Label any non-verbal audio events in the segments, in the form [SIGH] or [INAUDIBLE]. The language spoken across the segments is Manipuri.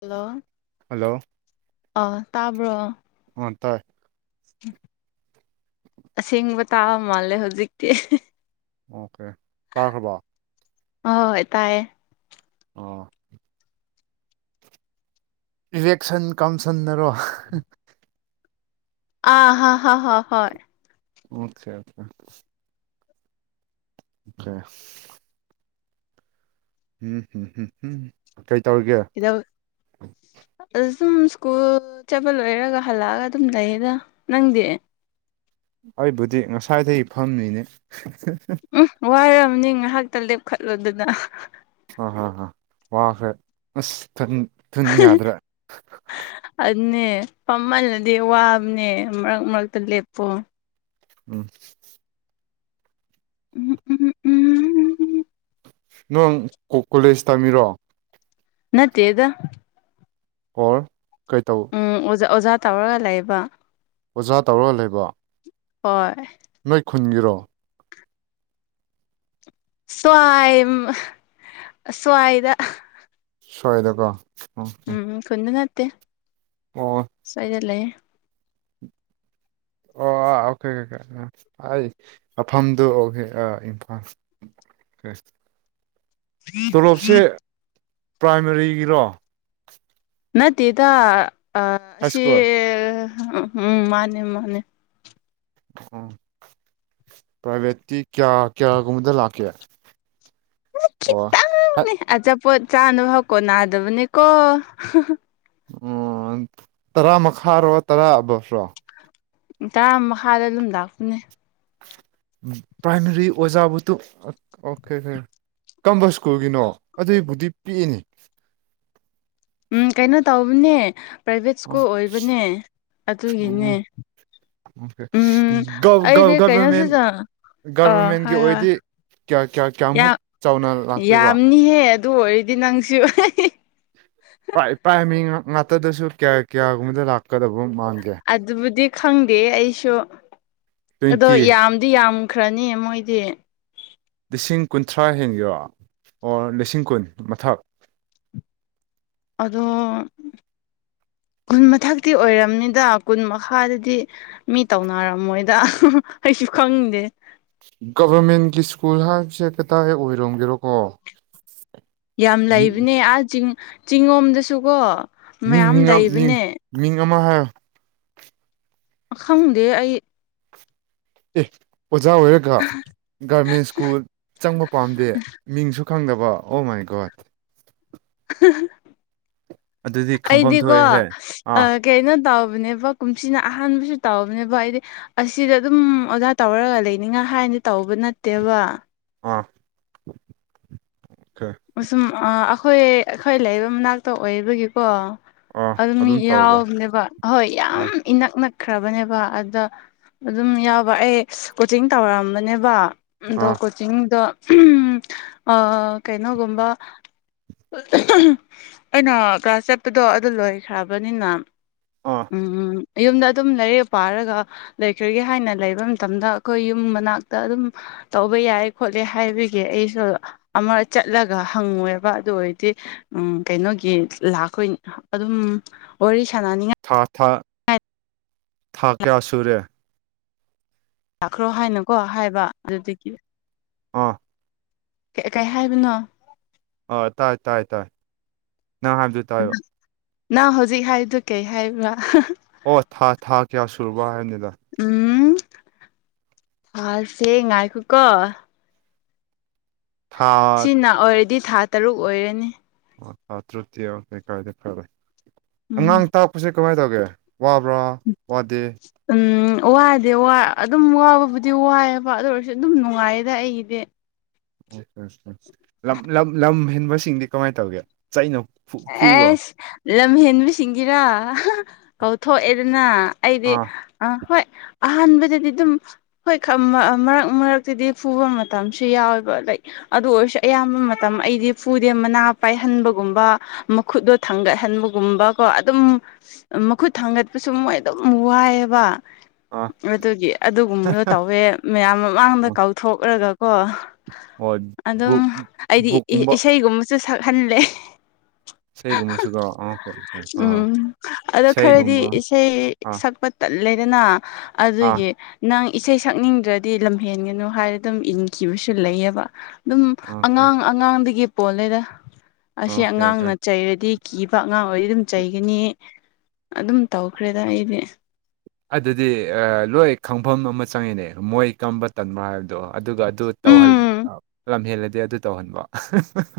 ꯍꯜꯂꯣ ꯍꯜꯂꯣ ꯑ ꯇꯥꯕ꯭ꯔꯣ ꯑ ꯇꯥꯏ ꯑꯁꯦꯡꯕ ꯇꯥꯕ ꯃꯥꯜꯂꯦ ꯍꯧꯖꯤꯛꯇꯤ ꯑꯣꯀꯦ ꯇꯥꯈ꯭ꯔꯕꯣ ꯍꯣꯏ ꯇꯥꯏꯌꯦ ꯑꯣ ꯏꯂꯦꯛꯁꯟ ꯀꯧꯟꯁꯟꯅꯔꯣ ꯑ ꯍꯥꯥ ꯍꯥ ꯍꯥ ꯍꯣꯏ ꯑꯣꯈꯦ ꯑꯦ ꯎꯝꯝꯝ ꯍꯝ ꯀꯩ ꯇꯧꯔꯤꯒꯦ ꯏꯗ ꯑ ꯁꯨꯝ ꯁ꯭ꯀꯨꯜ ꯆꯠꯄ ꯂꯣꯏꯔꯒ ꯍꯜꯂꯛꯑꯒ ꯑꯗꯨꯝ ꯂꯩꯌꯦꯗ ꯅꯪꯗꯤ ꯑꯩꯕꯨꯗꯤ ꯉꯁꯥꯏꯗꯒꯤ ꯐꯝꯃꯤꯅꯦ ꯎꯝ ꯋꯥꯔꯕꯅꯤ ꯉꯥꯏꯍꯥꯛꯇ ꯂꯦꯞꯈꯠꯂꯨꯗꯨꯅ ꯑꯍꯥ ꯍꯥ ꯋꯥꯈ꯭ꯔꯦ ꯑꯁ ꯊꯤꯟ ꯌꯥꯗ꯭ꯔꯦ ꯑꯗꯨꯅꯦ ꯄꯃꯜꯂꯗꯤ ꯋꯥꯕꯅꯦ ꯃꯔꯛ ꯃꯔꯛꯇ ꯂꯦꯞꯄꯣ ꯎꯝ ꯎꯝꯝ ꯎꯝ ꯎꯝ ꯎꯝ ꯎꯝ ꯎꯝ ꯎꯝ ꯅꯪ ꯀꯣꯂꯦꯖ ꯇꯝꯃꯤꯔꯣ ꯅꯠꯇꯦꯗ ꯑꯣꯔ ꯀꯩ ꯇꯧ ꯎꯝꯖ ꯑꯣꯖꯥ ꯇꯧꯔꯒ ꯂꯩꯕ ꯑꯣꯖꯥ ꯇꯧꯔ ꯂꯩꯕ ꯍꯣꯏ ꯅꯣꯏ ꯈꯨꯟꯒꯤꯔꯣ ꯁ꯭ꯋꯥꯏ ꯁ꯭ꯋꯥꯏꯗ ꯁꯣꯏꯗꯀꯣ ꯎꯝ ꯈꯨꯟꯗ ꯅꯠꯇꯦ ꯑꯣ ꯁꯣꯏꯗ ꯂꯩꯦ ꯑꯣ ꯑꯥ ꯑꯣꯀꯦ ꯑꯣꯀꯦ ꯑꯩ ꯃꯐꯝꯗꯨꯦ ꯑꯥ ꯏꯝꯐꯥꯜ ꯑꯦ ꯇꯣꯂꯣꯞꯁꯦ ꯄ꯭ꯔꯥꯏꯃꯥꯔꯤꯒꯤꯔꯣ ꯅꯠꯇꯦꯗ ꯑ ꯍꯥꯏ ꯁꯤ ꯁ꯭ꯀꯨꯜ ꯎꯝ ꯃꯥꯅꯦ ꯃꯥꯅꯦ ꯑꯣ ꯄ꯭ꯔꯥꯏꯚꯦꯠꯇꯤ ꯀꯌꯥ ꯀꯌꯥꯒꯨꯝꯕꯗ ꯂꯥꯛꯀꯦ ꯋꯥ ꯪꯅꯦ ꯑꯆꯥꯄꯣꯠ ꯆꯥꯅꯕ ꯍꯧꯀꯣ ꯅꯥꯗꯕꯅꯦꯀꯣ ꯑꯣ ꯇꯔꯥ ꯃꯈꯥꯔꯣ ꯇꯔꯥ ꯑꯕꯞꯔꯣ ꯇꯔꯥ ꯃꯈꯥꯗ ꯑꯗꯨꯝ ꯂꯥꯛꯄꯅꯦ ꯄ꯭ꯔꯥꯏꯃꯔꯤ ꯑꯣꯖꯥꯕꯨ ꯇꯣ ꯑꯣꯀꯦ ꯑꯣ ꯀꯝꯕ ꯁ꯭ꯀꯨꯜꯒꯤꯅꯣ ꯑꯗꯨꯏꯕꯨꯗꯤ ꯄꯤꯛꯏꯅꯤ ꯎꯝ ꯀꯩꯅꯣ ꯇꯧꯕꯅꯦ ꯄ꯭ꯔꯥꯏꯚꯦꯠ ꯁ꯭ꯀꯨꯜ ꯑꯣꯏꯕꯅꯦ ꯑꯗꯨꯒꯤꯅꯦ ꯎꯝ ꯑꯣ ꯑꯩꯗꯤ ꯒꯚꯔꯃꯦꯟ ꯀꯩꯅꯣꯁꯤꯗ ꯑꯥ ꯒꯚꯔꯃꯦꯟꯒꯤ ꯍꯣꯏ ꯍꯣꯏ ꯑꯣꯏꯗꯤ ꯀꯌꯥ ꯀꯌꯥ ꯀꯌꯥꯃꯨꯛ ꯌꯥꯝ ꯆꯥꯎꯅ ꯂꯥꯛꯇꯣꯏꯕ ꯌꯥꯝꯅꯤꯍꯦ ꯑꯗꯨ ꯑꯣꯏꯔꯗꯤ ꯅꯪꯁꯨ ꯄꯥꯏꯃꯤ ꯉꯥꯛꯇꯗꯁꯨ ꯀꯌꯥ ꯀꯌꯥꯒꯨꯝꯕꯗ ꯂꯥꯛꯀꯗꯕ ꯃꯥꯟꯒꯦ ꯑꯗꯨꯕꯨꯗꯤ ꯈꯪꯗꯦ ꯑꯩꯁꯨ ꯑꯗꯣ ꯇ꯭ꯋꯦꯟꯇꯤ ꯌꯥꯝꯗꯤ ꯌꯥꯝ ꯈ꯭ꯔꯅꯤ ꯃꯣꯏꯗꯤ ꯂꯤꯁꯤꯡ ꯀꯨꯟꯊ꯭ꯔꯥ ꯍꯦꯟꯈꯤꯕꯔ ꯑꯣꯔ ꯂꯤꯁꯤꯡ ꯀꯨꯟ ꯃꯊꯛ ꯑꯗꯣ ꯀꯨꯟ ꯃꯊꯛꯇꯤ ꯑꯣꯏꯔꯕꯝꯅꯤꯗ ꯀꯨꯟ ꯃꯈꯥꯗꯗꯤ ꯃꯤ ꯇꯧꯅꯔꯝꯃꯣꯏꯗ ꯑꯩꯁꯨ ꯈꯪꯗꯦ ꯒꯕꯔꯃꯦꯟꯒꯤ ꯁ꯭ꯀꯨꯜ ꯍꯥꯏꯕꯁꯦ ꯀꯗꯥꯏ ꯑꯣꯏꯔꯣꯝꯒꯤꯔꯣꯀꯣ ꯌꯥꯝ ꯂꯩꯕꯅꯦ ꯑꯥ ꯆꯤꯡ ꯆꯤꯡꯉꯣꯝꯗꯁꯨꯀꯣ ꯃꯤꯡ ꯃꯌꯥꯝ ꯃꯤꯡ ꯃꯤꯡ ꯂꯩꯕꯅꯦ ꯃꯤꯡ ꯑꯃ ꯈꯪꯗꯦ ꯑꯩ ꯑꯦ ꯑꯣꯖꯥ ꯑꯣꯏꯔꯒ ꯒꯔꯃꯦꯟ ꯁ꯭ꯀꯨꯜ ꯆꯪꯕ ꯄꯥꯝꯗꯦ ꯃꯤꯡꯁꯨ ꯈꯪꯗꯕ ꯑꯣ ꯃꯥꯏ ꯒꯣꯠ ꯑꯗꯨꯗꯤ ꯈꯪꯐꯝ ꯑꯩꯗꯤꯀꯣ ꯊꯣꯛꯑꯦꯍꯦ ꯑꯥ ꯀꯩꯅꯣ ꯇꯧꯕꯅꯦꯕ ꯀꯨꯝꯁꯤꯅ ꯑꯍꯥꯟꯕꯁꯨ ꯇꯧꯕꯅꯦꯕ ꯍꯥꯏꯗꯤ ꯑꯁꯤꯗ ꯑꯗꯨꯝ ꯑꯣꯖꯥ ꯇꯧꯔꯒ ꯂꯩꯅꯤꯡꯉꯥꯏ ꯍꯥꯏꯅꯗꯤ ꯇꯧꯕ ꯅꯠꯇꯦꯕ ꯑꯥ ꯑꯣꯀꯦ ꯁꯨꯝ ꯑꯩꯈꯣꯏ ꯑꯩꯈꯣꯏ ꯂꯩꯕ ꯃꯅꯥꯛꯇ ꯑꯣꯏꯕꯒꯤꯀꯣ ꯑꯥ ꯑꯗꯨꯝ ꯃꯤ ꯇꯧꯕ ꯌꯥꯎꯕꯅꯦꯕ ꯑꯍꯣꯏ ꯌꯥꯝ ꯑꯥ ꯏꯅꯛ ꯅꯛꯈ꯭ꯔꯕꯅꯦꯕ ꯑꯗ ꯑꯗꯨꯝ ꯌꯥꯎꯕ ꯑꯩ ꯀꯣꯆꯤꯡ ꯇꯧꯔꯝꯕꯅꯦꯕ ꯑꯗꯣ ꯑꯥ ꯀꯣꯆꯤꯡꯗꯣ ꯀꯩꯅꯣꯒꯨꯝꯕ ꯑꯩꯅ ꯀ꯭ꯂꯥꯁ ꯆꯠꯄꯗꯣ ꯑꯗꯨ ꯂꯣꯏꯈ꯭ꯔꯕꯅꯤꯅ ꯑꯥ ꯎꯝ ꯎꯝ ꯌꯨꯝꯗ ꯑꯗꯨꯝ ꯂꯩꯔꯛ ꯄꯥꯔꯒ ꯂꯩꯈ꯭ꯔꯒꯦ ꯍꯥꯏꯅ ꯂꯩꯕ ꯃꯇꯝꯗ ꯑꯩꯈꯣꯏ ꯌꯨꯝ ꯃꯅꯥꯛꯇ ꯑꯗꯨꯝ ꯇꯧꯕ ꯌꯥꯏ ꯈꯣꯠꯂꯦ ꯍꯥꯏꯕꯒꯤ ꯑꯩꯁꯨ ꯑꯃ ꯆꯠꯂꯒ ꯍꯪꯉꯨꯌꯦꯕ ꯑꯗꯨ ꯑꯣꯏꯔꯗꯤ ꯎꯝ ꯀꯩꯅꯣꯒꯤ ꯂꯥꯛꯈꯣꯏ ꯑꯗꯨꯝ ꯋꯥꯔꯤ ꯁꯥꯟꯅꯅꯤꯡꯉꯥꯏ ꯊꯥ ꯊꯥ ꯊꯥ ꯀꯌꯥ ꯁꯨꯔꯦ ꯂꯥꯛꯈ꯭ꯔꯣ ꯍꯥꯏꯅꯀꯣ ꯍꯥꯏꯕ ꯑꯗꯨꯗꯒꯤ ꯑꯣ ꯀꯩ ꯍꯥꯏꯕꯅꯣ ꯑ ꯇꯥꯏ ꯇꯥꯏ ꯇꯥꯏ ꯅꯪ ꯍꯥꯏꯕꯗꯨ ꯇꯥꯏꯕ ꯅꯍꯪ ꯍꯧꯖꯤꯛ ꯍꯥꯏꯔꯤꯗꯨ ꯀꯩ ꯍꯥꯏꯔꯤꯕ꯭ꯔꯥ ꯑꯣ ꯊꯥ ꯊꯥ ꯀꯌꯥ ꯁꯨꯨꯔꯕ ꯍꯥꯏꯕꯅꯤꯗ ꯎꯝ ꯊꯥꯁꯦ ꯉꯥꯏꯈꯣꯀꯣ ꯊꯥ ꯁꯤꯅ ꯑꯣꯏꯔꯗꯤ ꯊꯥ ꯇꯔꯨꯛ ꯑꯣꯏꯔꯅꯤ ꯎꯝ ꯑꯉꯥꯡ ꯇꯥꯛꯄꯁꯦ ꯀꯃꯥꯏꯅ ꯇꯧꯒꯦ ꯋꯥꯕ꯭ꯔꯥ ꯋꯥꯗꯦ ꯎꯝ ꯋꯥꯗꯤ ꯋꯥ ꯑꯗꯨꯝ ꯋꯥꯕꯕꯨꯗꯤ ꯋꯥꯏꯑꯦꯕ ꯑꯗꯨ ꯑꯣꯏꯔꯁꯨ ꯑꯗꯨꯝ ꯅꯨꯡꯉꯥꯏꯌꯦꯗ ꯑꯩꯒꯤꯗꯤ ꯎ ꯎ ꯎ ꯂꯝ ꯂꯝ ꯂꯝ ꯍꯦꯟꯕꯁꯤꯡꯗꯤ ꯀꯃꯥꯏꯅ ꯇꯧꯒꯦ ꯆꯩꯅ ꯐꯨ ꯐꯨꯕ꯭ꯔꯣ ꯑꯦꯁ ꯂꯝ ꯍꯦꯟꯕꯁꯤꯡꯒꯤꯔꯥ ꯀꯧꯊꯣꯛꯑꯦꯗꯅ ꯑꯩꯗꯤ ꯑꯥ ꯑ ꯍꯣꯏ ꯑꯍꯥꯟꯕꯗꯗꯤ ꯑꯗꯨꯝ ꯍꯣꯏ ꯃꯔꯛ ꯃꯔꯛꯇꯨꯗꯤ ꯐꯨꯕ ꯃꯇꯝꯁꯨ ꯌꯥꯎꯋꯦꯕ ꯂ ꯑꯗꯨ ꯑꯣꯏꯔꯁꯨ ꯑꯌꯥꯝꯕ ꯃꯇꯝ ꯑꯩꯗꯤ ꯐꯨꯗꯦ ꯃꯅꯥ ꯄꯥꯏꯍꯟꯕꯒꯨꯝꯕ ꯃꯈꯨꯠꯇꯣ ꯊꯥꯡꯒꯠꯍꯟꯕꯒꯨꯝꯕ ꯀꯣ ꯑꯗꯨꯝ ꯃꯈꯨꯠ ꯊꯥꯡꯒꯠꯄꯁꯨ ꯃꯣꯏ ꯑꯗꯨꯝ ꯋꯥꯏꯌꯦꯕ ꯑꯥ ꯑꯗꯨꯒꯤ ꯑꯗꯨꯒꯨꯝꯕꯗꯣ ꯇꯧꯋꯦ ꯃꯌꯥꯝ ꯃꯃꯥꯡꯗ ꯀꯧꯊꯣꯛꯂꯒꯀꯣ ꯍꯣꯏ ꯑꯗꯨꯝ ꯕꯨꯛ ꯑꯩꯗꯤ ꯕꯨꯛꯀꯨꯝꯕ ꯏꯁꯩꯒꯨꯝꯕꯁꯨ ꯁꯛꯍꯜꯂꯦ ꯏꯁꯩꯒꯨꯝꯕꯁꯨ ꯀꯣ ꯎꯝ ꯑꯗꯣ ꯏꯁꯩꯒꯨꯝꯕ ꯈꯔꯗꯤ ꯏꯁꯩ ꯑꯥ ꯁꯛꯄ ꯇꯜꯂꯦꯗꯅ ꯑꯥ ꯑꯗꯨꯒꯤ ꯅꯪ ꯏꯁꯩ ꯁꯛꯅꯤꯡꯗ꯭ꯔꯗꯤ ꯂꯝꯍꯦꯟꯒꯅꯨ ꯍꯥꯏꯔ ꯑꯗꯨꯝ ꯏꯟꯈꯤꯕꯁꯨ ꯂꯩꯌꯦꯕ ꯑꯗꯨꯝ ꯑꯣꯀꯦ ꯑꯉꯥꯡ ꯑꯉꯥꯡꯗꯒꯤ ꯄꯣꯂꯦꯗ ꯑꯣꯀꯦ ꯑꯣꯀꯦ ꯆꯩꯔꯗꯤ ꯀꯤꯕ ꯑꯉꯥꯡ ꯑꯣꯏꯗꯤ ꯑꯗꯨꯝ ꯆꯩꯒꯅꯤ ꯑꯗꯨꯝ ꯇꯧꯈ꯭ꯔꯦꯗ ꯑꯩꯗꯤ ꯑꯗꯨꯗꯤ ꯂꯣꯏ ꯈꯪꯐꯝ ꯑꯃ ꯆꯪꯉꯦꯅꯦ ꯃꯣꯏ ꯀꯝꯕ ꯇꯟꯕ꯭ꯔꯥ ꯍꯥꯏꯕꯗꯣ ꯑꯗꯨꯒ ꯑꯗꯨ ꯇꯧꯍꯟ ꯎꯝ ꯂꯝ ꯍꯦꯜꯂꯗꯤ ꯑꯗꯨ ꯇꯧꯍꯟꯕ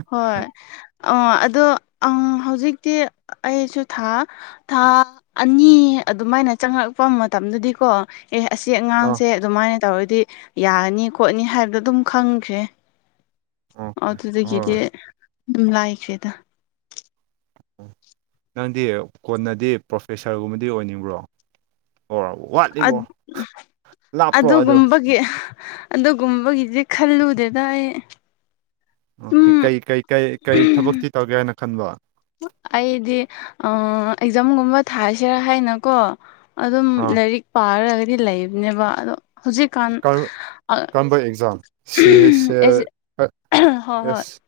ꯍꯣꯏ ꯑ ꯑꯗꯣ ꯍꯧꯖꯤꯛꯇꯤ ꯑꯩꯁꯨ ꯊꯥ ꯊꯥ ꯑꯅꯤ ꯑꯗꯨꯃꯥꯏꯅ ꯆꯪꯉꯛꯄ ꯃꯇꯝꯗꯗꯤꯀꯣ ꯑꯦ ꯑꯁꯤ ꯑꯣ ꯑꯉꯥꯡꯁꯦ ꯑꯗꯨꯃꯥꯏꯅ ꯇꯧꯔꯗꯤ ꯌꯥꯔꯅꯤ ꯈꯣꯠꯅꯤ ꯍꯥꯏꯕꯗꯣ ꯑꯗꯨꯝ ꯈꯪꯈ꯭ꯔꯦ ꯑꯣꯀꯦ ꯑꯗꯨꯗꯒꯤꯗꯤ ꯍꯣꯏ ꯑꯗꯨꯝ ꯂꯥꯏꯈ꯭ꯔꯦꯗ ꯑꯣ ꯅꯪꯗꯤ ꯀꯣꯟꯅꯗꯤ ꯄ꯭ꯔꯣꯐꯦꯁꯔꯒꯨꯝꯕꯗꯤ ꯑꯣꯏꯅꯤꯡꯕ꯭ꯔꯣ ꯑꯣꯔ ꯑ ꯋꯥꯠꯂꯤꯕꯣ ꯂꯥꯞꯄ꯭ꯔꯣ ꯑꯗꯣ ꯑꯗꯨꯒꯨꯝꯕꯒꯤ ꯑꯗꯨꯒꯨꯝꯕꯒꯤꯗꯤ ꯈꯜꯂꯨꯗꯦꯗ ꯑꯩ ꯑꯣꯦ ꯁꯨꯝ ꯀꯩ ꯀꯩ ꯀꯩ ꯀꯩ ꯊꯕꯛꯇꯤ ꯇꯧꯒꯦ ꯍꯥꯏꯅ ꯈꯟꯕ ꯑꯩꯗꯤ ꯑꯦꯛꯖꯥꯝꯒꯨꯝꯕ ꯊꯥꯁꯤꯔꯥ ꯍꯥꯏꯅꯀꯣ ꯑꯗꯨꯝ ꯑꯥ ꯂꯥꯏꯔꯤꯛ ꯄꯥꯔꯒꯗꯤ ꯂꯩꯕꯅꯦꯕ ꯑꯗꯣ ꯍꯧꯖꯤꯛ ꯀꯥꯟꯁꯤ ꯀꯔꯝꯕ ꯑꯦꯛꯖꯥꯝ ꯁꯤ ꯍꯩꯁ ꯑꯦꯜ [UNINTELLIGIBLE] ꯍꯣꯏ ꯍꯣꯏ ꯑꯦꯁ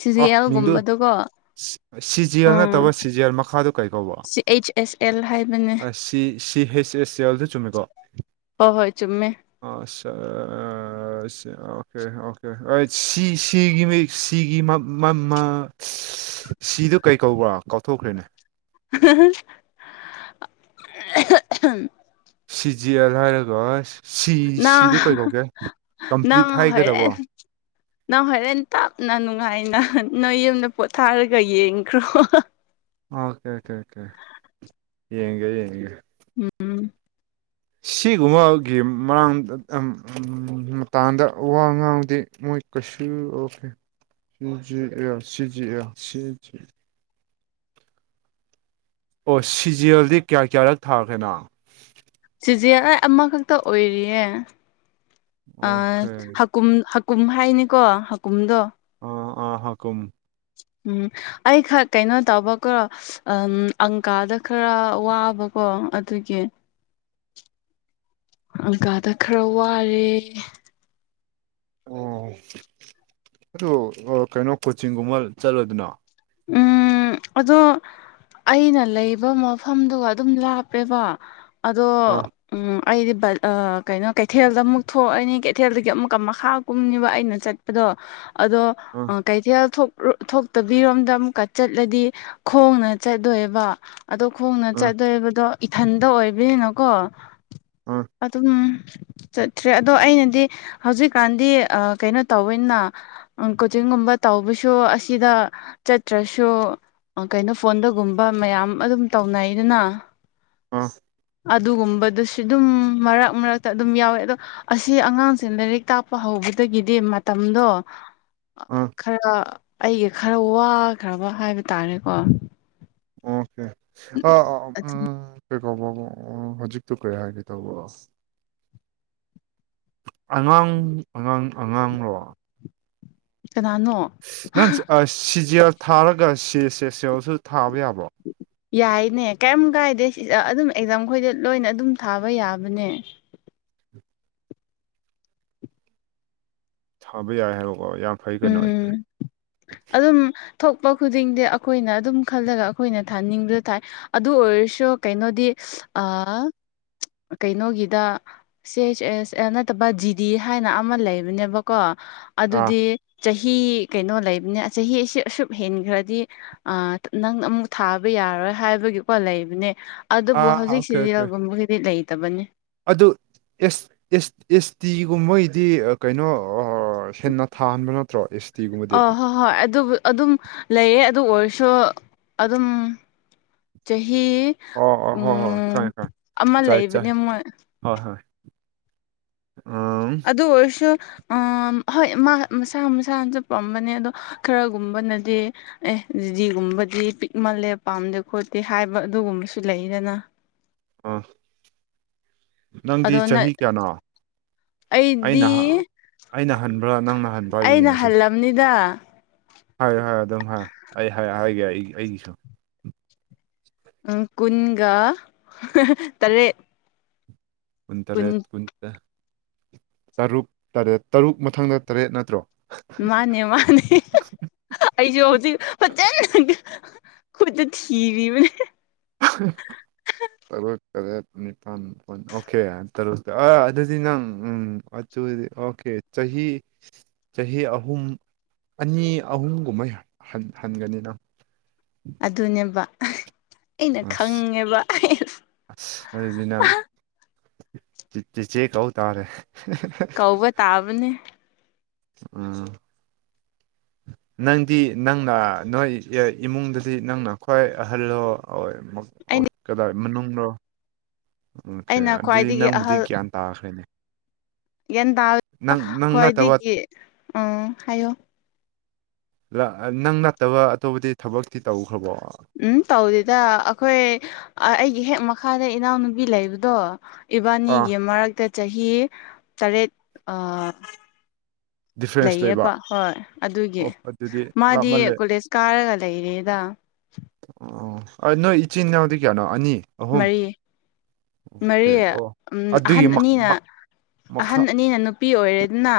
ꯇꯤ ꯖꯤ ꯑ ꯃꯤꯡꯗꯨ ꯑꯦꯜꯒꯨꯝꯕꯗꯨꯀꯣ ꯁꯤꯖꯦꯜ ꯎꯝ ꯅꯠꯇꯕ ꯁꯤꯖꯦꯜ ꯃꯈꯥꯗ ꯀꯩꯀꯧꯕ ꯁꯤ ꯑꯩꯆ ꯑꯦꯁ ꯑꯦꯜ ꯍꯥꯏꯕꯅꯦ ꯑ ꯁꯤ ꯁꯤ ꯍꯩꯁ ꯑꯦꯁ ꯑꯦꯜꯗ ꯆꯨꯝꯃꯦꯀꯣ ꯍꯣꯏ ꯍꯣꯏ ꯆꯨꯝꯃꯦ ꯑ ꯁ ꯑꯣꯀꯦ ꯑꯣꯀꯦ ꯁꯤ ꯁꯤꯒꯤ ꯁꯤꯒꯤ ꯃꯃ ꯁꯤꯗ ꯀꯩ ꯀꯧꯕ꯭ꯔꯥ ꯀꯥꯎꯊꯣꯛꯈ꯭ꯔꯦꯅꯦ [UNINTELLIGIBLE] ꯁꯤ ꯖꯤ ꯑꯦꯜ ꯍꯥꯏꯔꯒ ꯅꯪ ꯁꯤꯁꯤꯗꯨ ꯀꯩꯀꯧꯒꯦ ꯅꯪ ꯀꯝꯄ꯭ꯂꯤꯠ ꯍꯥꯏꯒꯗꯕ꯭ꯔꯣ꯫ ꯍꯣꯔꯦꯟ ꯅꯪ ꯍꯣꯔꯦꯟ ꯇꯞꯅ ꯅꯨꯡꯉꯥꯏꯅ ꯅꯣꯏ ꯌꯦꯝꯗ ꯄꯣꯊꯥꯔꯒ ꯌꯦꯡꯈ꯭ꯔꯣ ꯑꯣꯀꯦ ꯑꯣꯀꯦ ꯑꯣꯀꯦ ꯌꯦꯡꯒꯦ ꯌꯦꯡꯒꯦ ꯎꯝ ꯁꯤꯒꯨꯝꯕꯒꯤꯡ ꯃꯇꯥꯡꯗꯋꯥ ꯉꯥꯡꯗꯤ ꯃꯣꯏ ꯀ ꯑꯣ ꯁꯤꯖꯤ ꯁꯤꯖꯤ ꯑ ꯁꯤ ꯑꯣ ꯁꯤꯖꯦꯜꯗꯤ ꯀꯌꯥ ꯀꯌꯥꯔꯛ ꯊꯥꯈꯦꯅꯣ ꯆꯤꯖꯦꯜꯥꯏ ꯑꯃꯈꯛꯇ ꯑꯣꯏꯔꯤꯌꯦ ꯑꯣꯀꯦ ꯍꯨꯝ ꯍꯀꯨꯝ ꯍꯥꯏꯅꯤꯀꯣ ꯍꯀꯨꯝꯗꯣ ꯑꯥ ꯑꯥ ꯍꯥꯀꯨꯝ ꯎꯝ ꯑꯩ ꯈ ꯀꯩꯅꯣ ꯇꯧꯕꯀꯣ ꯎꯝ ꯑꯪꯀꯥꯗ ꯈꯔ ꯋꯥꯕꯀꯣ ꯑꯗꯨꯒꯤ ꯑꯜꯀꯥꯗ ꯈꯔ ꯋꯥꯔꯦ ꯑꯣ ꯑꯗꯨ ꯀꯩꯅꯣ ꯀꯣꯆꯤꯡꯒꯨꯝꯕ ꯆꯠꯂꯣꯏꯗꯅꯣ ꯎꯝ ꯑꯗꯣ ꯑꯩꯅ ꯂꯩꯕ ꯃꯐꯝꯗꯨꯒ ꯑꯗꯨꯝ ꯂꯥꯞꯄꯦꯕ ꯑꯗꯣ ꯑꯥ ꯑꯩꯗꯤ ꯀꯩꯅꯣ ꯀꯩꯊꯦꯜꯗ ꯑꯃꯨꯛ ꯊꯣꯛꯑꯅꯤ ꯀꯩꯊꯦꯜꯗꯒꯤ ꯑꯃꯨꯛꯀ ꯃꯈꯥ ꯀꯨꯝꯅꯤꯕ ꯑꯩꯅ ꯆꯠ ꯑꯗꯣ ꯑꯗꯣ ꯑꯥ ꯀꯩꯊꯦꯜ ꯊꯣꯛꯇꯕꯤꯔꯣꯝ ꯑꯗ ꯑꯃꯨꯛꯀ ꯆꯠꯂꯗꯤ ꯈꯣꯡꯅ ꯆꯠꯇꯠꯇꯣꯏꯕ ꯑꯗꯣ ꯈꯣꯡꯅ ꯑꯥ ꯆꯠꯇꯣꯏꯕꯗꯣ ꯏꯊꯟꯇ ꯑꯣꯏꯕꯅꯨꯀꯣ ꯑꯥ ꯑꯗꯨꯝ ꯆꯠꯇ꯭ꯔꯦ ꯑꯗꯣ ꯑꯩꯅꯗꯤ ꯍꯧꯖꯤꯛꯀꯥꯟꯗꯤ ꯀꯩꯅꯣ ꯇꯋꯅ ꯀꯣꯆꯤꯡꯒꯨꯝꯕ ꯇꯧꯕꯁꯨ ꯑꯁꯤꯗ ꯆꯠꯇ꯭ꯔꯁꯨ ꯀꯩꯅꯣ ꯐꯣꯟꯗꯒꯨꯝꯕ ꯃꯌꯥꯝ ꯑꯗꯨꯝ ꯇꯧꯅꯩꯗꯨꯅ ꯑꯥ ꯑꯗꯨꯒꯨꯝꯕꯗꯨꯁꯨ ꯑꯗꯨꯝ ꯃꯔꯛ ꯃꯔꯛꯇ ꯑꯗꯨꯝ ꯌꯥꯎꯋꯦ ꯑꯗꯣ ꯑꯁꯤ ꯑꯉꯥꯡꯁꯦ ꯂꯥꯏꯔꯤꯛ ꯇꯥꯛꯄ ꯍꯧꯕꯗꯒꯤꯗꯤ ꯃꯇꯝꯗꯣ ꯎ ꯈꯔ ꯑꯩꯒ ꯈꯔ ꯋꯥꯈ꯭ꯔꯕ ꯍꯥꯏꯕ ꯇꯥꯔꯦꯀꯣ ꯑꯣꯀꯦ ꯑ ꯑ ꯎꯝ ꯀꯩꯀꯧꯕ ꯍꯧꯖꯤꯛꯇꯨ ꯀꯩ ꯍꯥꯏꯒꯦ ꯇꯧꯕ ꯑꯉꯥꯡ ꯑꯉꯥꯡ ꯑꯉꯥꯡꯂꯣ ꯀꯅꯥꯅꯣ ꯅꯪ ꯁꯤꯖꯦꯜ ꯊꯥꯔꯒ ꯁꯤ ꯍꯩꯁ ꯁꯦꯜꯁꯨ ꯊꯥꯕ ꯌꯥꯕꯣ ꯌꯥꯏꯅꯦ ꯀꯔꯤꯝ ꯀꯥꯏꯗꯦ ꯑꯗꯨꯝ ꯑꯦꯛꯖꯥꯝ ꯈꯣꯏꯗ ꯂꯣꯏꯅ ꯑꯗꯨꯝ ꯊꯥꯕ ꯌꯥꯕꯅꯦ ꯊꯥꯕ ꯌꯥꯏ ꯍꯥꯏꯕꯀꯣ ꯌꯥꯝ ꯐꯩ ꯎꯝ ꯀꯩꯅꯣꯗꯤ ꯑꯗꯨꯝ ꯊꯣꯛꯄ ꯈꯨꯗꯤꯡꯗꯤ ꯑꯩꯈꯣꯏꯅ ꯑꯗꯨꯝ ꯈꯜꯂꯒ ꯑꯩꯈꯣꯏꯅ ꯊꯥꯅꯤꯡꯕ ꯊꯥꯏ ꯑꯗꯨ ꯑꯣꯏꯔꯁꯨ ꯀꯩꯅꯣꯗꯤ ꯑ ꯀꯩꯅꯣꯒꯤꯗ ꯁꯤ ꯍꯩꯆ ꯑꯦꯁ ꯑꯦ ꯅꯠꯇꯕ ꯖꯤꯗꯤ ꯍꯥꯏꯅ ꯑꯃ ꯂꯩꯕꯅꯦꯕꯀꯣ ꯑꯥ ꯑꯗꯨꯗꯤ ꯆꯍꯤ ꯀꯩꯅꯣ ꯂꯩꯕꯅꯤ ꯆꯍꯤꯁꯦ ꯑꯁꯨꯛ ꯍꯦꯟꯈ꯭ꯔꯗꯤ ꯑ ꯅꯪ ꯑꯃꯨꯛ ꯊꯥꯕ ꯌꯥꯔꯣꯏ ꯍꯥꯏꯕꯒꯤꯀꯣ ꯂꯩꯕꯅꯦ ꯑꯗꯨꯕꯨ ꯑꯥ ꯑꯣꯀꯦ ꯍꯧꯖꯤꯛꯁꯤꯗꯤ ꯑꯣꯀꯦ ꯔꯦꯜꯒꯨꯝꯕꯒꯤꯗꯤ ꯂꯩꯇꯕꯅꯤ ꯑꯗꯨ ꯑꯦꯁ ꯑꯦꯁ ꯑꯦꯁ ꯇꯤꯒꯨꯝꯕꯒꯤꯗꯤ ꯀꯩꯅꯣ ꯍꯦꯟꯅ ꯊꯥꯍꯟꯕ ꯅꯠꯇ꯭ꯔꯣ ꯑ ꯇꯤꯒꯨꯝꯕꯗꯤ ꯍꯣꯏ ꯍꯣꯏ ꯑꯗꯨꯕꯨ ꯑꯗꯨꯝ ꯂꯩꯌꯦ ꯑꯗꯨ ꯑꯣꯏꯔꯁꯨ ꯑꯗꯨꯝ ꯆꯍꯤ ꯑꯣ ꯑꯣ ꯎ ꯍꯣꯏ ꯍꯣꯏ ꯈꯪꯉꯦ ꯈꯪꯉꯦ ꯑꯃ ꯆꯥꯏ ꯆꯥꯏ ꯂꯩꯕꯅꯦ ꯃꯣꯏ ꯍꯣꯏ ꯍꯣꯏ ꯎꯝ ꯑꯗꯨ ꯑꯣꯏꯔꯁꯨ ꯑ ꯍꯣꯏ ꯃꯥ ꯃꯁꯥ ꯃꯁꯥꯅꯁꯨꯠ ꯄꯥꯝꯕꯅꯦ ꯑꯗꯣ ꯈꯔꯒꯨꯝꯕꯅꯗꯤ ꯑꯦ ꯖꯤꯖꯤꯒꯨꯝꯕꯗꯤ ꯄꯤꯛꯃꯜꯂꯦ ꯄꯥꯝꯗꯦ ꯈꯣꯠꯇꯦ ꯍꯥꯏꯕ ꯑꯗꯨꯒꯨꯝꯕꯁꯨ ꯂꯩꯗꯅ ꯑꯥ ꯅꯪꯗꯤ ꯑꯗꯣ ꯅ ꯆꯍꯤ ꯀꯌꯥꯅꯣ ꯑꯩꯅ ꯑꯩꯗꯤ ꯑꯩꯅ ꯍꯟꯕ꯭ꯔꯥ ꯅꯪꯅ ꯍꯟꯕ꯭ꯔꯥ ꯌꯦꯡꯉꯁꯤ ꯑꯅꯤꯗ ꯍꯥꯏꯌꯣ ꯍꯥꯏꯌꯣ ꯑꯗꯨꯝ ꯍꯥꯏ ꯑꯩ ꯍꯥꯏ ꯍꯥꯏꯒꯦ ꯑꯩ ꯑꯩꯒꯤꯁꯨ ꯀꯨꯟꯒ ꯇꯔꯦꯠ ꯀꯨꯟꯇꯔꯦꯠ ꯀꯨꯟ ꯇꯔꯨꯛ ꯇꯔꯦꯠ ꯇꯔꯨꯛ ꯃꯊꯪꯗ ꯇꯔꯦꯠ ꯅꯠꯇ꯭ꯔꯣ ꯃꯥꯅꯦ ꯃꯥꯅꯦ [UNINTELLIGIBLE] ꯑꯩꯖꯨ ꯍꯧꯖꯤꯛ ꯐꯖꯅ ꯈꯨꯠꯇ ꯊꯤꯔꯤꯕꯅꯦ [UNINTELLIGIBLE] ꯇꯔꯨꯛ ꯇꯔꯦꯠ ꯅꯤꯄꯥꯜꯄꯨꯟ ꯑꯣꯀꯦ ꯇꯔꯨꯛ ꯑꯗꯨꯗꯤ ꯅꯪ ꯎꯝ [UNINTELLIGIBLE] ꯑꯣꯀꯦ ꯆꯍꯤ ꯆꯍꯤ ꯑꯍꯨꯝ ꯑꯅꯤ ꯑꯍꯨꯝꯒꯨꯝꯕ ꯍꯟꯒꯅꯤꯗ ꯑꯗꯨꯅꯦꯕ ꯑꯩꯅ ꯑꯁ ꯈꯪꯉꯦꯕ ꯑꯁ ꯑꯗꯨꯗꯤ ꯅꯪ ꯆꯤꯆꯦ ꯀꯧ ꯇꯥꯔꯦ ꯀꯧꯕ ꯇꯥꯕꯅꯦ ꯎꯝ [INAUDIBLE] ꯅꯪꯗꯤ ꯅꯪꯅ ꯅꯣꯏ ꯏꯃꯨꯡꯗꯗꯤ ꯅꯪꯅ ꯈ꯭ꯋꯥꯏ ꯑꯍꯜꯂꯣ ꯑꯩꯅ [UNINTELLIGIBLE] ꯀꯗꯥꯏ ꯃꯅꯨꯡꯅꯣ ꯑꯣꯀꯦ ꯑꯩꯅ ꯑꯗꯨꯗꯤ ꯈ꯭ꯋꯥꯏꯗꯒꯤ ꯅꯪꯕꯨꯗꯤ ꯑꯍꯜ ꯒ꯭ꯌꯥꯟ ꯇꯥꯈ꯭ꯔꯦ ꯒ꯭ꯌꯥꯟ ꯇꯥ [UNINTELLIGIBLE] ꯅꯪ ꯍꯣꯏ ꯅꯠꯇꯕ ꯑꯗꯨꯒꯤ ꯎꯝ ꯍꯥꯏꯌꯣ [UNINTELLIGIBLE] ꯅꯪ ꯅꯠꯇꯕ ꯑꯇꯣꯞꯄꯗꯤ ꯊꯕꯛꯇꯤ ꯇꯧꯈ꯭ꯔꯕꯣ ꯎꯝ ꯇꯧꯗꯦꯗ ꯑꯩꯈꯣꯏ ꯑꯩꯒꯤ ꯍꯦꯛ ꯃꯈꯥꯗ ꯏꯅꯥꯎꯅꯨꯄꯤ ꯂꯩꯕꯗꯣ ꯑꯥ ꯏꯕꯥꯅꯤꯒꯤ ꯃꯔꯛꯇ ꯆꯍꯤ ꯇꯔꯦꯠ ꯗꯤꯐ꯭ꯔꯦꯟꯁ ꯂꯩꯕ ꯂꯩꯌꯦꯕ ꯍꯣꯏ ꯑꯗꯨꯒꯤ ꯑꯣ ꯑꯗꯨꯗꯤ ꯃꯥꯗꯤ ꯂꯥꯞꯃꯜꯂꯦ ꯀꯣꯂꯦꯖ ꯀꯥꯔꯒ ꯂꯩꯔꯦꯗ ꯑꯣ ꯅꯣꯏ ꯏꯆꯤꯟ ꯏꯅꯥꯎꯗꯤ ꯀꯌꯥꯅꯣ ꯑꯅꯤ ꯑꯍꯨꯝ ꯃꯔꯤ ꯑꯣꯀꯦ ꯃꯔꯤ ꯑꯣ ꯎꯝ ꯑꯍꯟ ꯑꯗꯨꯒꯤ ꯃꯛ ꯑꯅꯤꯅ ꯃꯛ ꯑꯍꯟ ꯃꯈꯥ ꯑꯅꯤꯅ ꯅ ꯄꯤ ꯑꯣꯏꯔꯦꯅ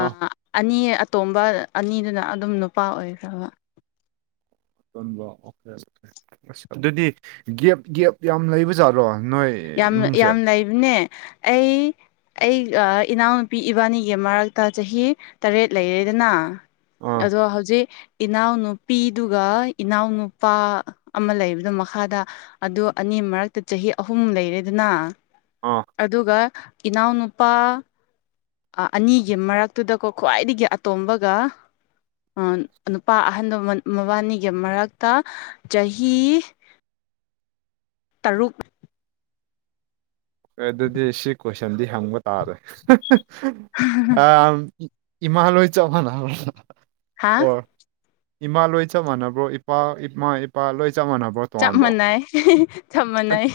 ꯑꯥ ꯑꯅꯤ ꯑꯇꯣꯝꯕ ꯑꯅꯤꯗꯨꯅ ꯑꯗꯨꯝ ꯅꯨꯄꯥ ꯑꯣꯏꯈ꯭ꯔꯕ [UNINTELLIGIBLE] ꯑꯁ ꯑꯗꯨꯗꯤ ꯒꯦꯞ ꯒꯦꯞ ꯌꯥꯝ ꯂꯩꯕꯖꯥꯠꯔꯣ ꯅꯣꯏ ꯌꯥꯝ ꯏꯃꯨꯡꯁꯦ ꯌꯥꯝ ꯂꯩꯕꯅꯦ ꯑꯩ ꯑꯩꯒ ꯏꯅꯥꯎꯅꯨꯄꯤ ꯏꯕꯥꯅꯤꯒꯤ ꯃꯔꯛꯇ ꯆꯍꯤ ꯇꯔꯦꯠ ꯂꯩꯔꯦꯗꯅ ꯑꯥ ꯑꯗꯣ ꯍꯧꯖꯤꯛ ꯏꯅꯥꯎꯅꯨꯄꯤꯗꯨꯒ ꯏꯅꯥꯎꯅꯨꯄꯥ ꯑꯃ ꯂꯩꯕꯗꯣ ꯃꯈꯥꯗ ꯑꯗꯨ ꯑꯅꯤ ꯃꯔꯛꯇ ꯆꯍꯤ ꯑꯍꯨꯝ ꯂꯩꯔꯦꯗꯅ ꯑꯥ ꯑꯗꯨꯒ ꯏꯅꯥꯎꯅꯨꯄꯥ ꯑꯅꯤꯒꯤ ꯃꯔꯛꯇꯨꯗꯀꯣ ꯈ꯭ꯋꯥꯏꯗꯒꯤ ꯑꯇꯣꯝꯕꯒ ꯅꯨꯄꯥ ꯑꯍꯟꯗꯣ ꯃꯕꯥꯅꯤꯒꯤ ꯃꯔꯛꯇ ꯆꯍꯤ ꯇꯔꯨꯛ ꯑꯗꯨꯗꯤ ꯁꯤ ꯀꯣꯏꯁꯟꯗꯤ ꯍꯪꯕ ꯇꯥꯔꯣꯏ ꯑ ꯏꯃꯥꯂꯣꯏ ꯆꯕꯅ ꯍꯥ ꯑꯣ ꯏꯃꯥ ꯂꯣꯏ ꯆꯞ ꯃꯥꯟꯅꯕ꯭ꯔꯣ ꯏꯄꯥ ꯏꯃꯥ ꯏꯄꯥ ꯂꯣꯏ ꯆꯞ ꯃꯥꯟꯅꯕ꯭ꯔꯣ ꯆꯞ ꯇꯣꯉꯥꯟꯕ꯭ꯔꯣ ꯃꯥꯟꯅꯩ ꯆꯞ ꯃꯥꯟꯅꯩ